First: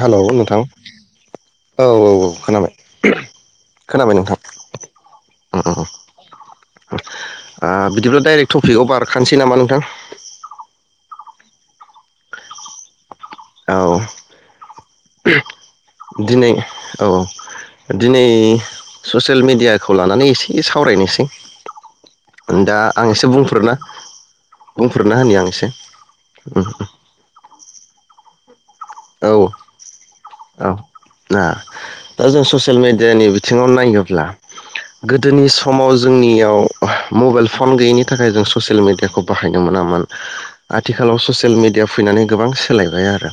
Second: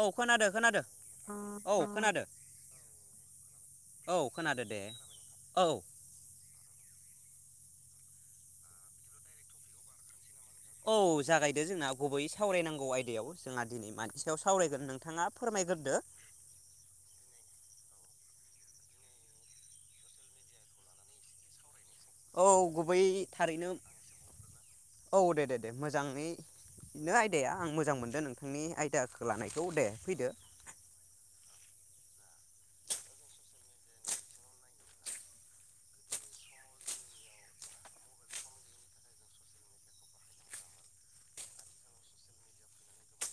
औ हेलौ खोनादो नोंथां खोनादो औ औ औ खोनाबाय औ खोनाबाय नोंथां खोनादो दे औ आ बिदिब्ला डाइरेक टपिकआव बारखानसै नामा नोंथां औ जागायदो जोंना गुबैयै सावरायनांगौ आयदायाव जोंहा औ दिनै मानि सायाव सावरायगोन नोंथाङा फोरमायगोरदो दिनै औ दिनै ससेल मिडियाखौ लानानै एसे सावरायनोसै औ दा गुबै आं एसे थारैनो बुंफोरना बुंफोरना औ होनि दे आं दे एसे दे उम मोजाङैनो आयदाया आं मोजां मोनदों नों नोंनि आइ औ औ ना दा जों ससियेल मेडियानि सिङाव नायोब्ला गोदोनि समाव जोंनियाव ओ मबाइल फन गैयैनि थाखाय जों ससियेल मेडियाखौ बाहायनो मोनामोन आथिखालाव ससियेल मेडिया फैनानै गोबां सोलायबाय आरो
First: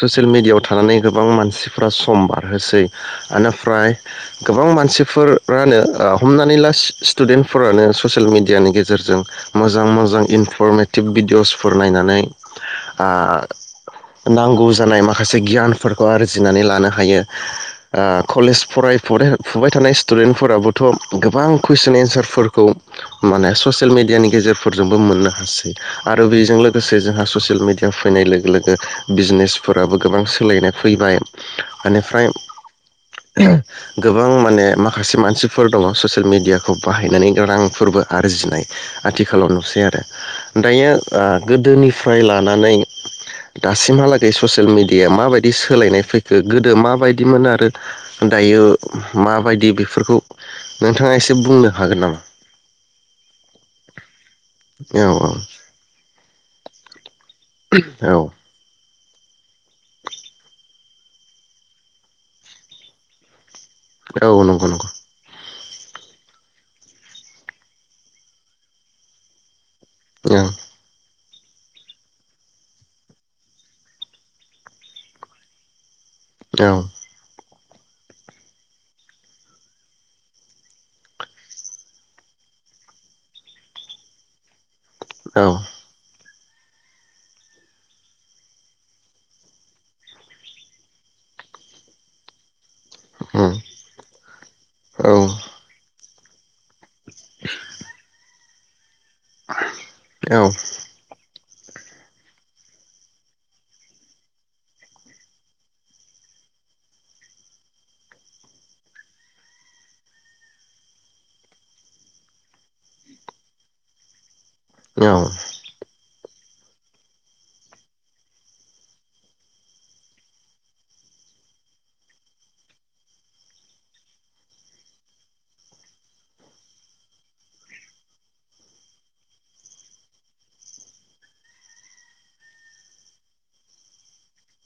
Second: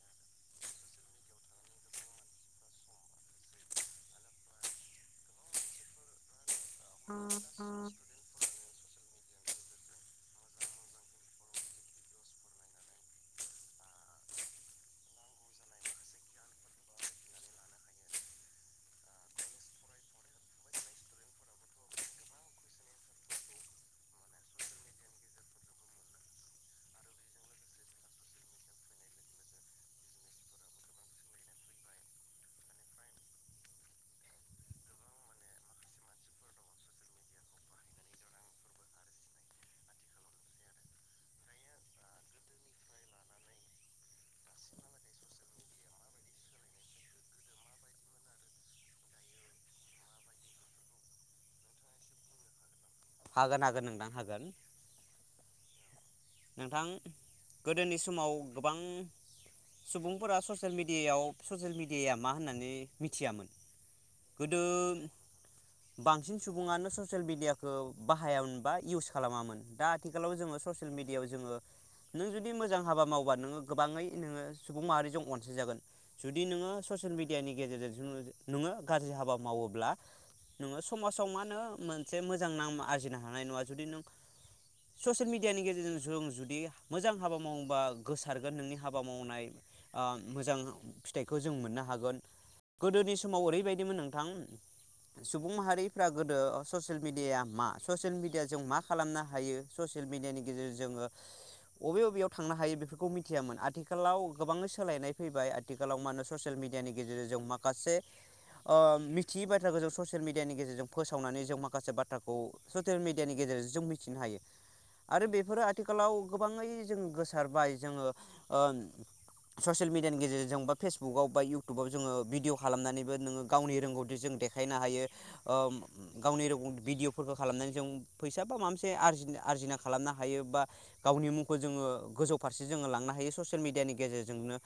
ससियेल मेडियायाव थानानै गोबां मानसिफोरा सम बारहोसै निफ्राय गोबां मानसिफोरानो हमनानै ला स्टुडेन्टफोरानो ससियेल मिडियानि गेजेरजों मोजां मोजां इनफरमेटिभ भिडियसफोर नायनानै आ नांगौ जानाय माखासे गियानफोरखौ आरजिनानै लानो हायो आ कलेज फरायरायनाय फुबाय थानाय स्टुडेन्टफोराबोथ' गोबां कुइसन एन्सारफोरखौ माने ससियेल मेडियानि गेजेरफोरजोंबो मोननो हासै आरो बेजों लोगोसे जोंहा ससियेल मेडिया फैनाय लोगो लोगो बिजनेस फोराबो गोबां सोलायनाय फैबाय एनिफ्राय [unintelligible] गोबां माने माखासे मानसिफोर दङ ससियेल मिडियाखौ बाहायनानै रांफोरबो आरजिनाय आथिखालाव नुसै आरो दायो ओ गोदोनिफ्राय लानानै दासिमहालाग जै ससियेल मिडियााया माबायदि सोलायनाय फैखो गोदो माबायदिमोन आरो दायो होम माबायदि बेफोरखौ नोंथाङा एसे बुंनो हागोन नामा हागोन हागोन नोंथां हागोन औ नोंथां गोदोनि औ समाव गोबां सुबुंफोरा ससेल मिडियायाव ससेयेल मिडियाया मा होननानै मिथियामोन औ नंगौ नंगौ गोदो बांसिन सुबुङानो ससेल मिडियाखौ बाहायामोन बा इउस खालामामोन दा आथिखालाव औ जोङो ससियेल मिडिया याव जोङो नों जुदि मोजां हाबा मावोबा नोङो गोबाङै नोङो सुबुं माहारिजों अनसायजागोन जुदि औ औ नोङो उम ससियेल मिडियानि नि गेजेरजों नोङो गाज्रि हाबा मावोब्ला नोङो समाजाव मा होनो मोनसे मोजां नाम आरजिनो हानाय नङा जुदि नों ससियेल औ मिडियानि गेजेरजों जों जुदि मोजां हाबा मावोबा गोसारगोन नोंनि हाबा मावनाय आ मोजां फिथाइखौ जों मोननो हागोन गोदोनि समाव ओरैबायदिमोन नोंथां सुबुं माहारि फोरा गोदो ससियेल मिडियाया मा ससियेल मिडियाजों जों मा ख खालामनो हायो ससियेल मिडियानि गेजेरजों बबे बबेयाव थांनो हायो बेफोरखौ मिथियामोन आथिखालाव गोबाङै सोलायनाय फैबाय आथिखालाव मा होनो ससियेल मिडियानि गेजेरजों जों माखासे ओ मिथियै बाथ्राखौ जों ससियेल मिडियानि गेजेरजों फोसावनानै जों माखासे बाथ्राखौ ससियेल मिडियानि गेजेरजों जों मिथिनो हायो आरो बेफोरो आ खालाव गोबाङै जों गोसारबाय जोङो ओ ससियेल मेडियानि गेजेरजों बा फेसबुकाव बा इउटुबाव जोङो भिडिय खालामनानैबो नोङो गावनि रोंगौथि जों देखायनो हायो ओ गावनि रोंगौ भिडिय'फोरखौ खालामनानै जों फैसा बा माबा मोनसे आरजि-आरजिना खालामनो हायो बा गावनि मुंखौ जोङो गोजौ फारसे जोङो लांनो हायो ससियेल मिडियानि गेजेरजोंनो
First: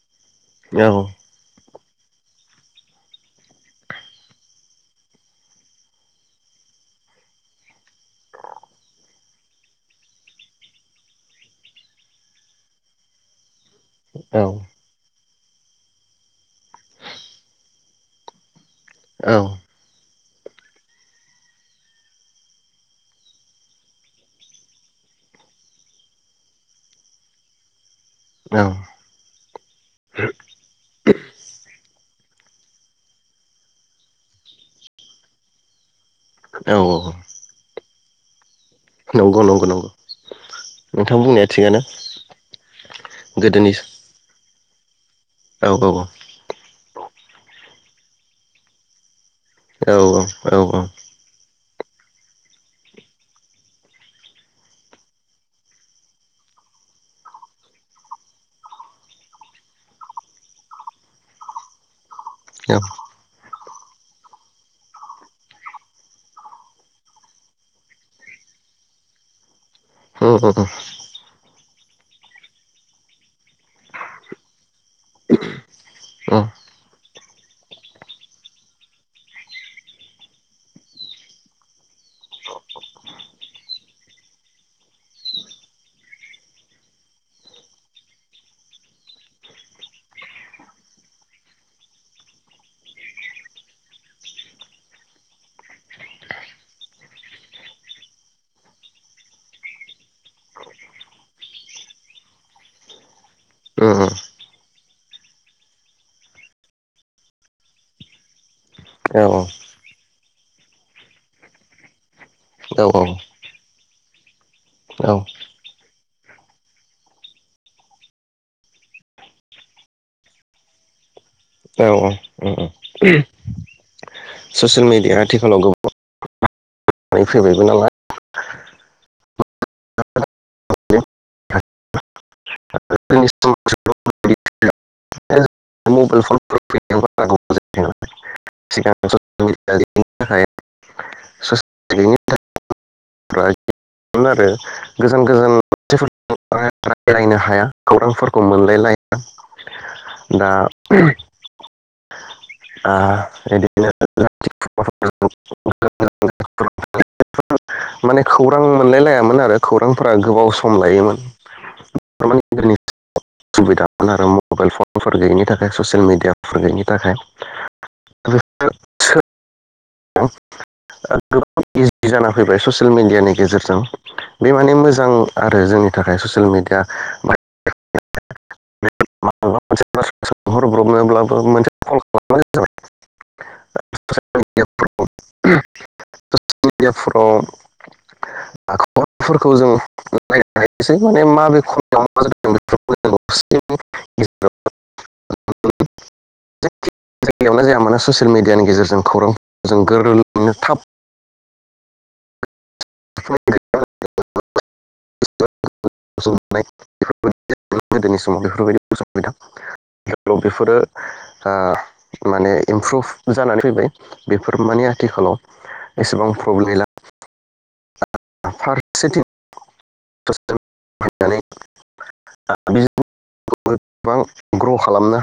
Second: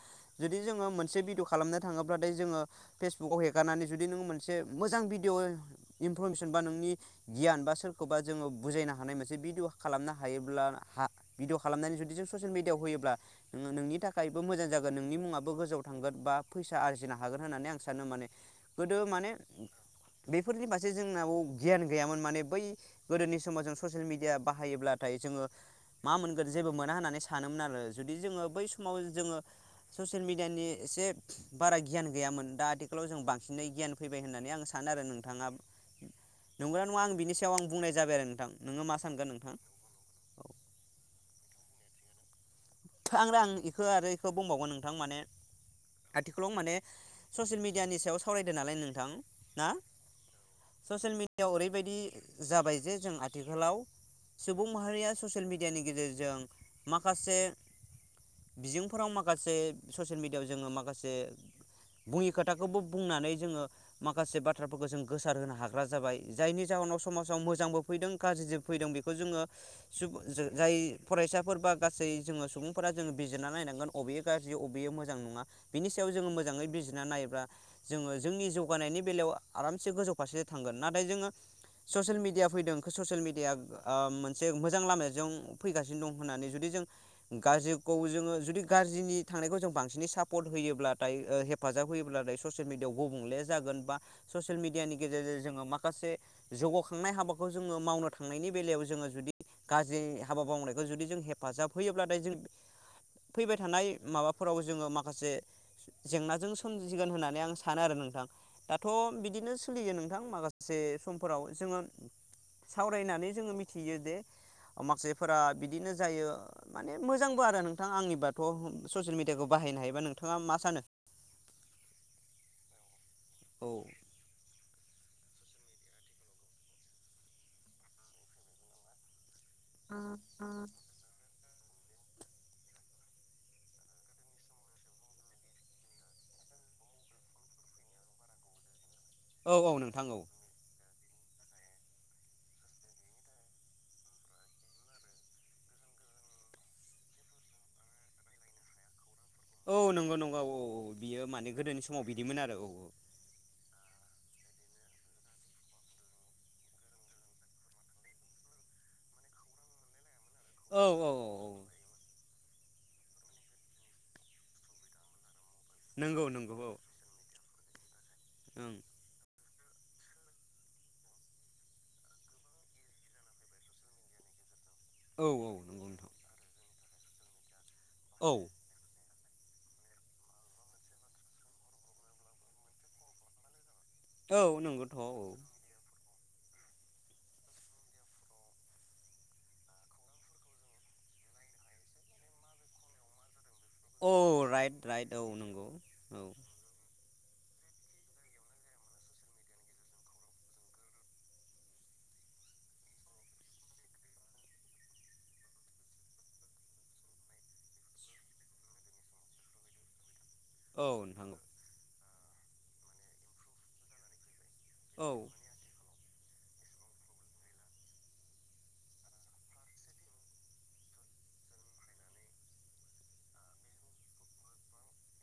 जुदि जोङो मोनसे भिदिय खालामनो थाङोब्लाथाय जोङो फेसबुकाव हेगारनानै जुदि नोङो मोनसे मोजां भिडिय इनफरमेसन बा नोंनि गियान बा सोरखौबा जोङो बुजायनो हानाय मोनसे भिडिय खालामनो हायोब्ला हा भिडिअ खालामनानै जुदि जों ससियेल मिडियाआव होयोब्ला नोङो नोंनि थाखायबो मोजां जागोन नोंनि मुङाबो ब गोजौआव थांगोन बा फैसा आरजिनो हागोन होननानै आं सानो माने गोदो माने ओ औ बेफोरनि फारसे जोंनाव गियान गैयामोन माने बै गोदोनि समाव जों ससियेल मेडिया बाहायोब्लाथाय जोङो मा मोनगोन जेबो मोना होननानै सानोमोन आरो जुदि जोङो बै औ समाव जोङो ससियेल मेडियानि एसे बारा गि गियान गैयामोन दा आथिखालाव जों बांसिनै गियान फैबाय होननानै आं सानो आरो नोंथाङा। औ नंगोना नङा आं बिनि सायाव आं बुंनाय जाबाय आरो नोंथां। नोङो मा सानगोन नंगौ नोंथां नंगौ नंगौ नोंथां बुंनाया थिगानो आं रा आं गोदोनि इखो आरो इखो बुंबावगोन नोंथां माने औ औ आथिखालाव माने ससियेल मिडि मिडियानि सायाव सावरायदो नालाय नोंथां ना औ औ औ ससियेल मिडियाव ओरै बेबायदि जाबाय जे जों आथिखालाव सुबुं माहारिया ससियेल मेडियानि गेजेरजों माखासे बिजोंफोराव माखासे ससियेल मिडियायाव जोङो माखासे बुंङि खोथाखौबो बुंनानै जोङो माखासे बाथ्राफोरखौ जों गोसार होनो हाग्रा जाबाय जायनि जाहोनाव समाजाव मोजांबो फैदों गाज्रिबो फैदों बेखौ जोङो सुबुं उम उम जो उम औ जा-जाय फरायसाफोर बा गासै जोङो स सुबुंफोरा जोङो बिजिरना नायनांगोन अबे गाज्रि अबे बेयो मोजां नङा बिनि सायाव जोङो मोजाङै बिजिरना नायोब्ला जोङो जोंनि जौगानायनि बेलायाव आरामसे गोजौ फारसे थांगोन नाथाय जोङो ससियेल मिडिया फैदों ससियेल मिडियाया ओ मोनसे मोजां लामाजों फैगासिनो दं होननानै जुदि जों गाज्रिखौ जोङो जुदि गाज्रिनि थांनायखौ जों बांसिनै सापर्ट होयोब्लाथाय ओ हेफाजाब होयोब्लाथाय ससियेल मिडियाआव गुबुंले जागोन बा ससियेल मिडियानि गेजेरजों जोङो माखासे जौगाखांनाय हाबाखौ जोङो मावनो थांनायनि बेलायाव जोङो जुदि गाज्रि हाबा मावनायखौ जुदि जों हेफाजाब होयो ब्लाथाय जों फैबाय थानाय माबाफोराव जोङो माखासे जेंनाजों सोमजिगोन होननानै आं सानो आरो नोंथां दाथ बिदिनो औ सोलियो नोंथां माखासे समफोराव जोङो सावरायनानै जोङो मिथियो जे औ माखासेफोरा बिदिनो जायो माने मोजांबो आरो नोंथां आंनिबाथ' ओ ससियेल मिडियाखौ बाहायनो हायोबा नोंथाङा मा सानो उम औ [unintelligible] ससियेल मिडिया आथिखालाव गोबां [unintelligible] फैबायबो नालाय। [unintelligible] [unintelligible] [unintelligible] [unintelligible] औ औ नोंथां औ थाखाय [unintelligible] आरो गोजान गोजान रायायनो हाया खौरांफोरखौ मोनलाय औ नंगौ नंगौ औ औ औ बियो माने गोदोनि समाव बिदिमोन आरो औ औ। आ, [unintelligible] गोबाव सम औ औ लायोमोन। औ [unintelligible] आरो मबाइल फनफोर गैयिनि थाखाय। बे ससियेल नंगौ नंगौ औ मिडियाफुरैनि थाखाय। [unintelligible] [unintelligible] ओं जाना फैबाय ससियेल मिडियानि गेजेरजों। बे माने मोजां औ औ आरो नंगौ जोंनि नोंथां थाखाय ससेल मेडिया औ [unintelligible] सोंहरब्रबनोब्लाबो मोनसे [unintelligible] जाबाय औ नंगौथ' औ [unintelligible] [unintelligible] राइड औ नंगौ औ जायगायावनो जाया मानो ससियेल मिडियानि गेजेरजों खौरां जों गोरलैनो थाब [unintelligible] [unintelligible] औ बेफोरो औ नोंथां हा माने इमप्रुभ जानानै फैबाय। बेफोर माने औ आथिखालाव एसेबां प्रब्लेम गैला। [unintelligible] ग्र खालामनो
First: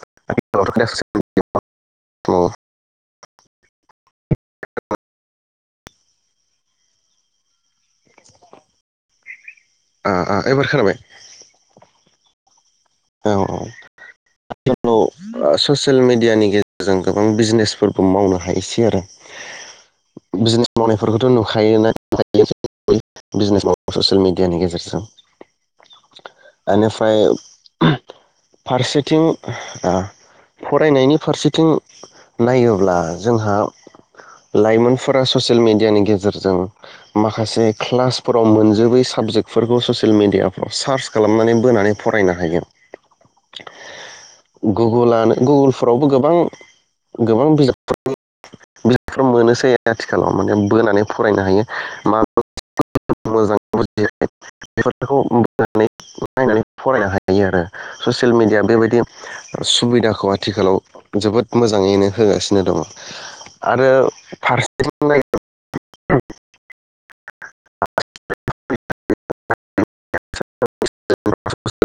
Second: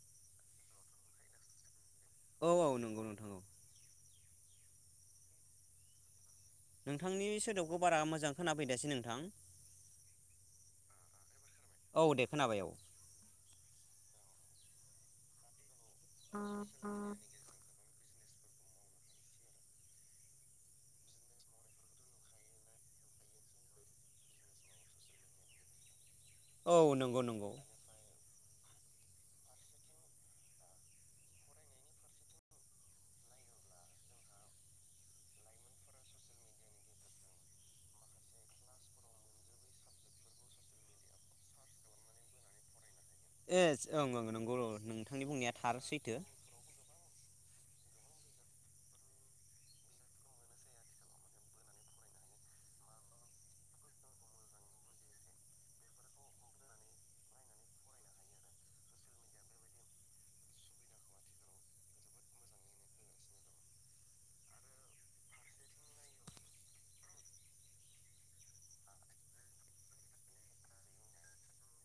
[unintelligible] औ औ नंगौ नोंथां औ नोंथांनि सोदोबखौ बारा मोजां खोनाफैदासै नोंथां। आ आ एबार खोनाबाय औ दे खोनाबाय औ। औ औ [inaudible] ससेल मेडियानि गेजेरजों गोबां बिजिनेसफोर मावनो हायोसै आरो बिजनेस मावनायफोरखौथ नुखायोना [inaudible] ससियेल मिडियानि गेजेरजों औ बेनिफ्राय नंगौ नंगौ फारसेथिं फरायनायनि फारसेथिं नायोब्ला जोंहा लाइमोनफोरा ससियेल मेडियानि गेजेरजों माखासे क्लासफोराव मोनजोबै साबजेक्टफोरखौ ससियेल मेडियाफ्राव सार्च खालामनानै बोनानै फरायनो हायो। एज ओं ओं नंगौ र नोंथांनि गुगोलानो बुंनाया थार गुगोलफोरावबो सैथो गोबां [inaudible] ससेल मिडिया बेबायदि सुबिदाखौ आथिखालाव जोबोद मोजाङैनो होगासिनो दङ आरो फारसेथिं [inaudible] [unintelligible]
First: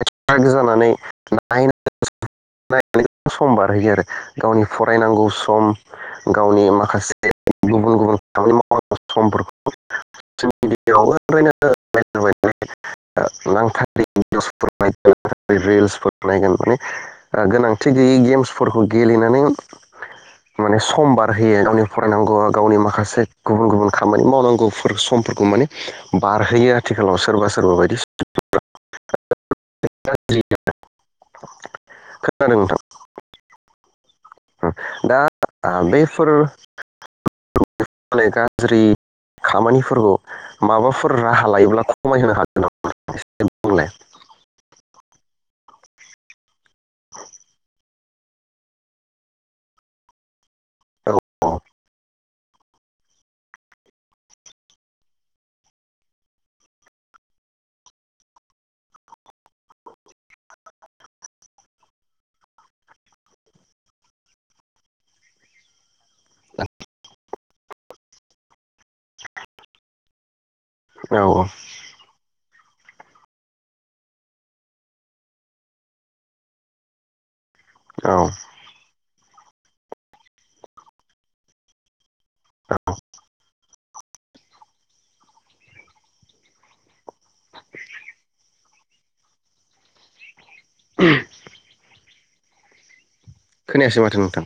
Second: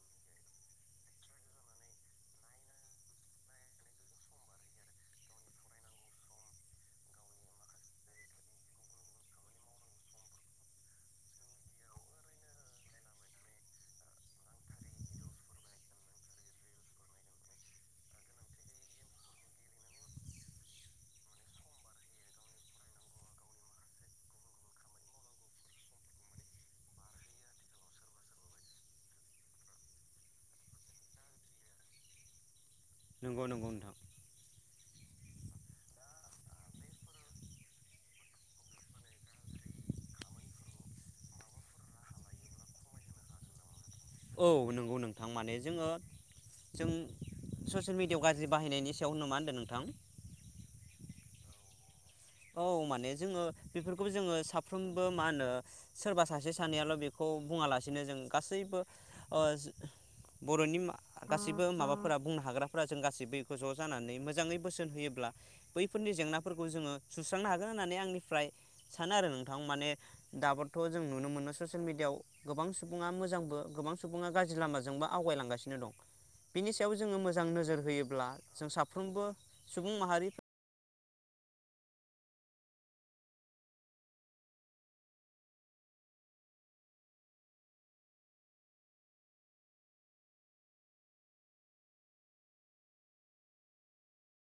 [unintelligible] गावनि फरायनां‌गौ सम गावनि माखासे [inaudible] माने गोनांथि गैयै गेम्सफोरखौ गेलेनानै माने सम बारहोयो गावनि फरायनांगौ गावनि माखासे गुबुन गुबुन खामानि मावनांगौ फोर समफोरखौ माने बारहोयो आथिखालाव सोरबा सोरबा बायदि [inaudible] [unintelligible] खोनादों नोंथां नंगौ नंगौ नोंथां [inaudible] थांमाने जोङो जों ससियेल मि फेव गाज्रि बाहायनायनि सायाव नु मा होनदों नोंथां। औ अ औ माने जोङो बेफोरखौबो जोङो साफ्रोमबो मा होनो सोरबा सासे सानैयाल' बेखौ बुङालासेनो जों गासैबो ओ जो बर'नि गासैबो माबाफोरा बुंनो हाग्राफोरा जों गासैबो बेखौ ज' जानानै मोजाङै बोसोन होयोब्ला बैफोरनि जेंनाफोरखौ जोङो सुस्रांनो हागोन होननानै आंनिफ्राय सानो आरो नोंथां माने दाबोर थ जों औ नुनो मोनो ससेयेल मेडियाव गोबां सुबुङा मोजांबो गोबां सुबुङा गाज्रि लामाजोंबो आवगायलांगासिनो दं बिनि सायाव जोङो मो जां नोजोर औ होयोब्ला जों साफ्रोमबो सुबुं माहारि औ खोनायासै माथो नोंथां?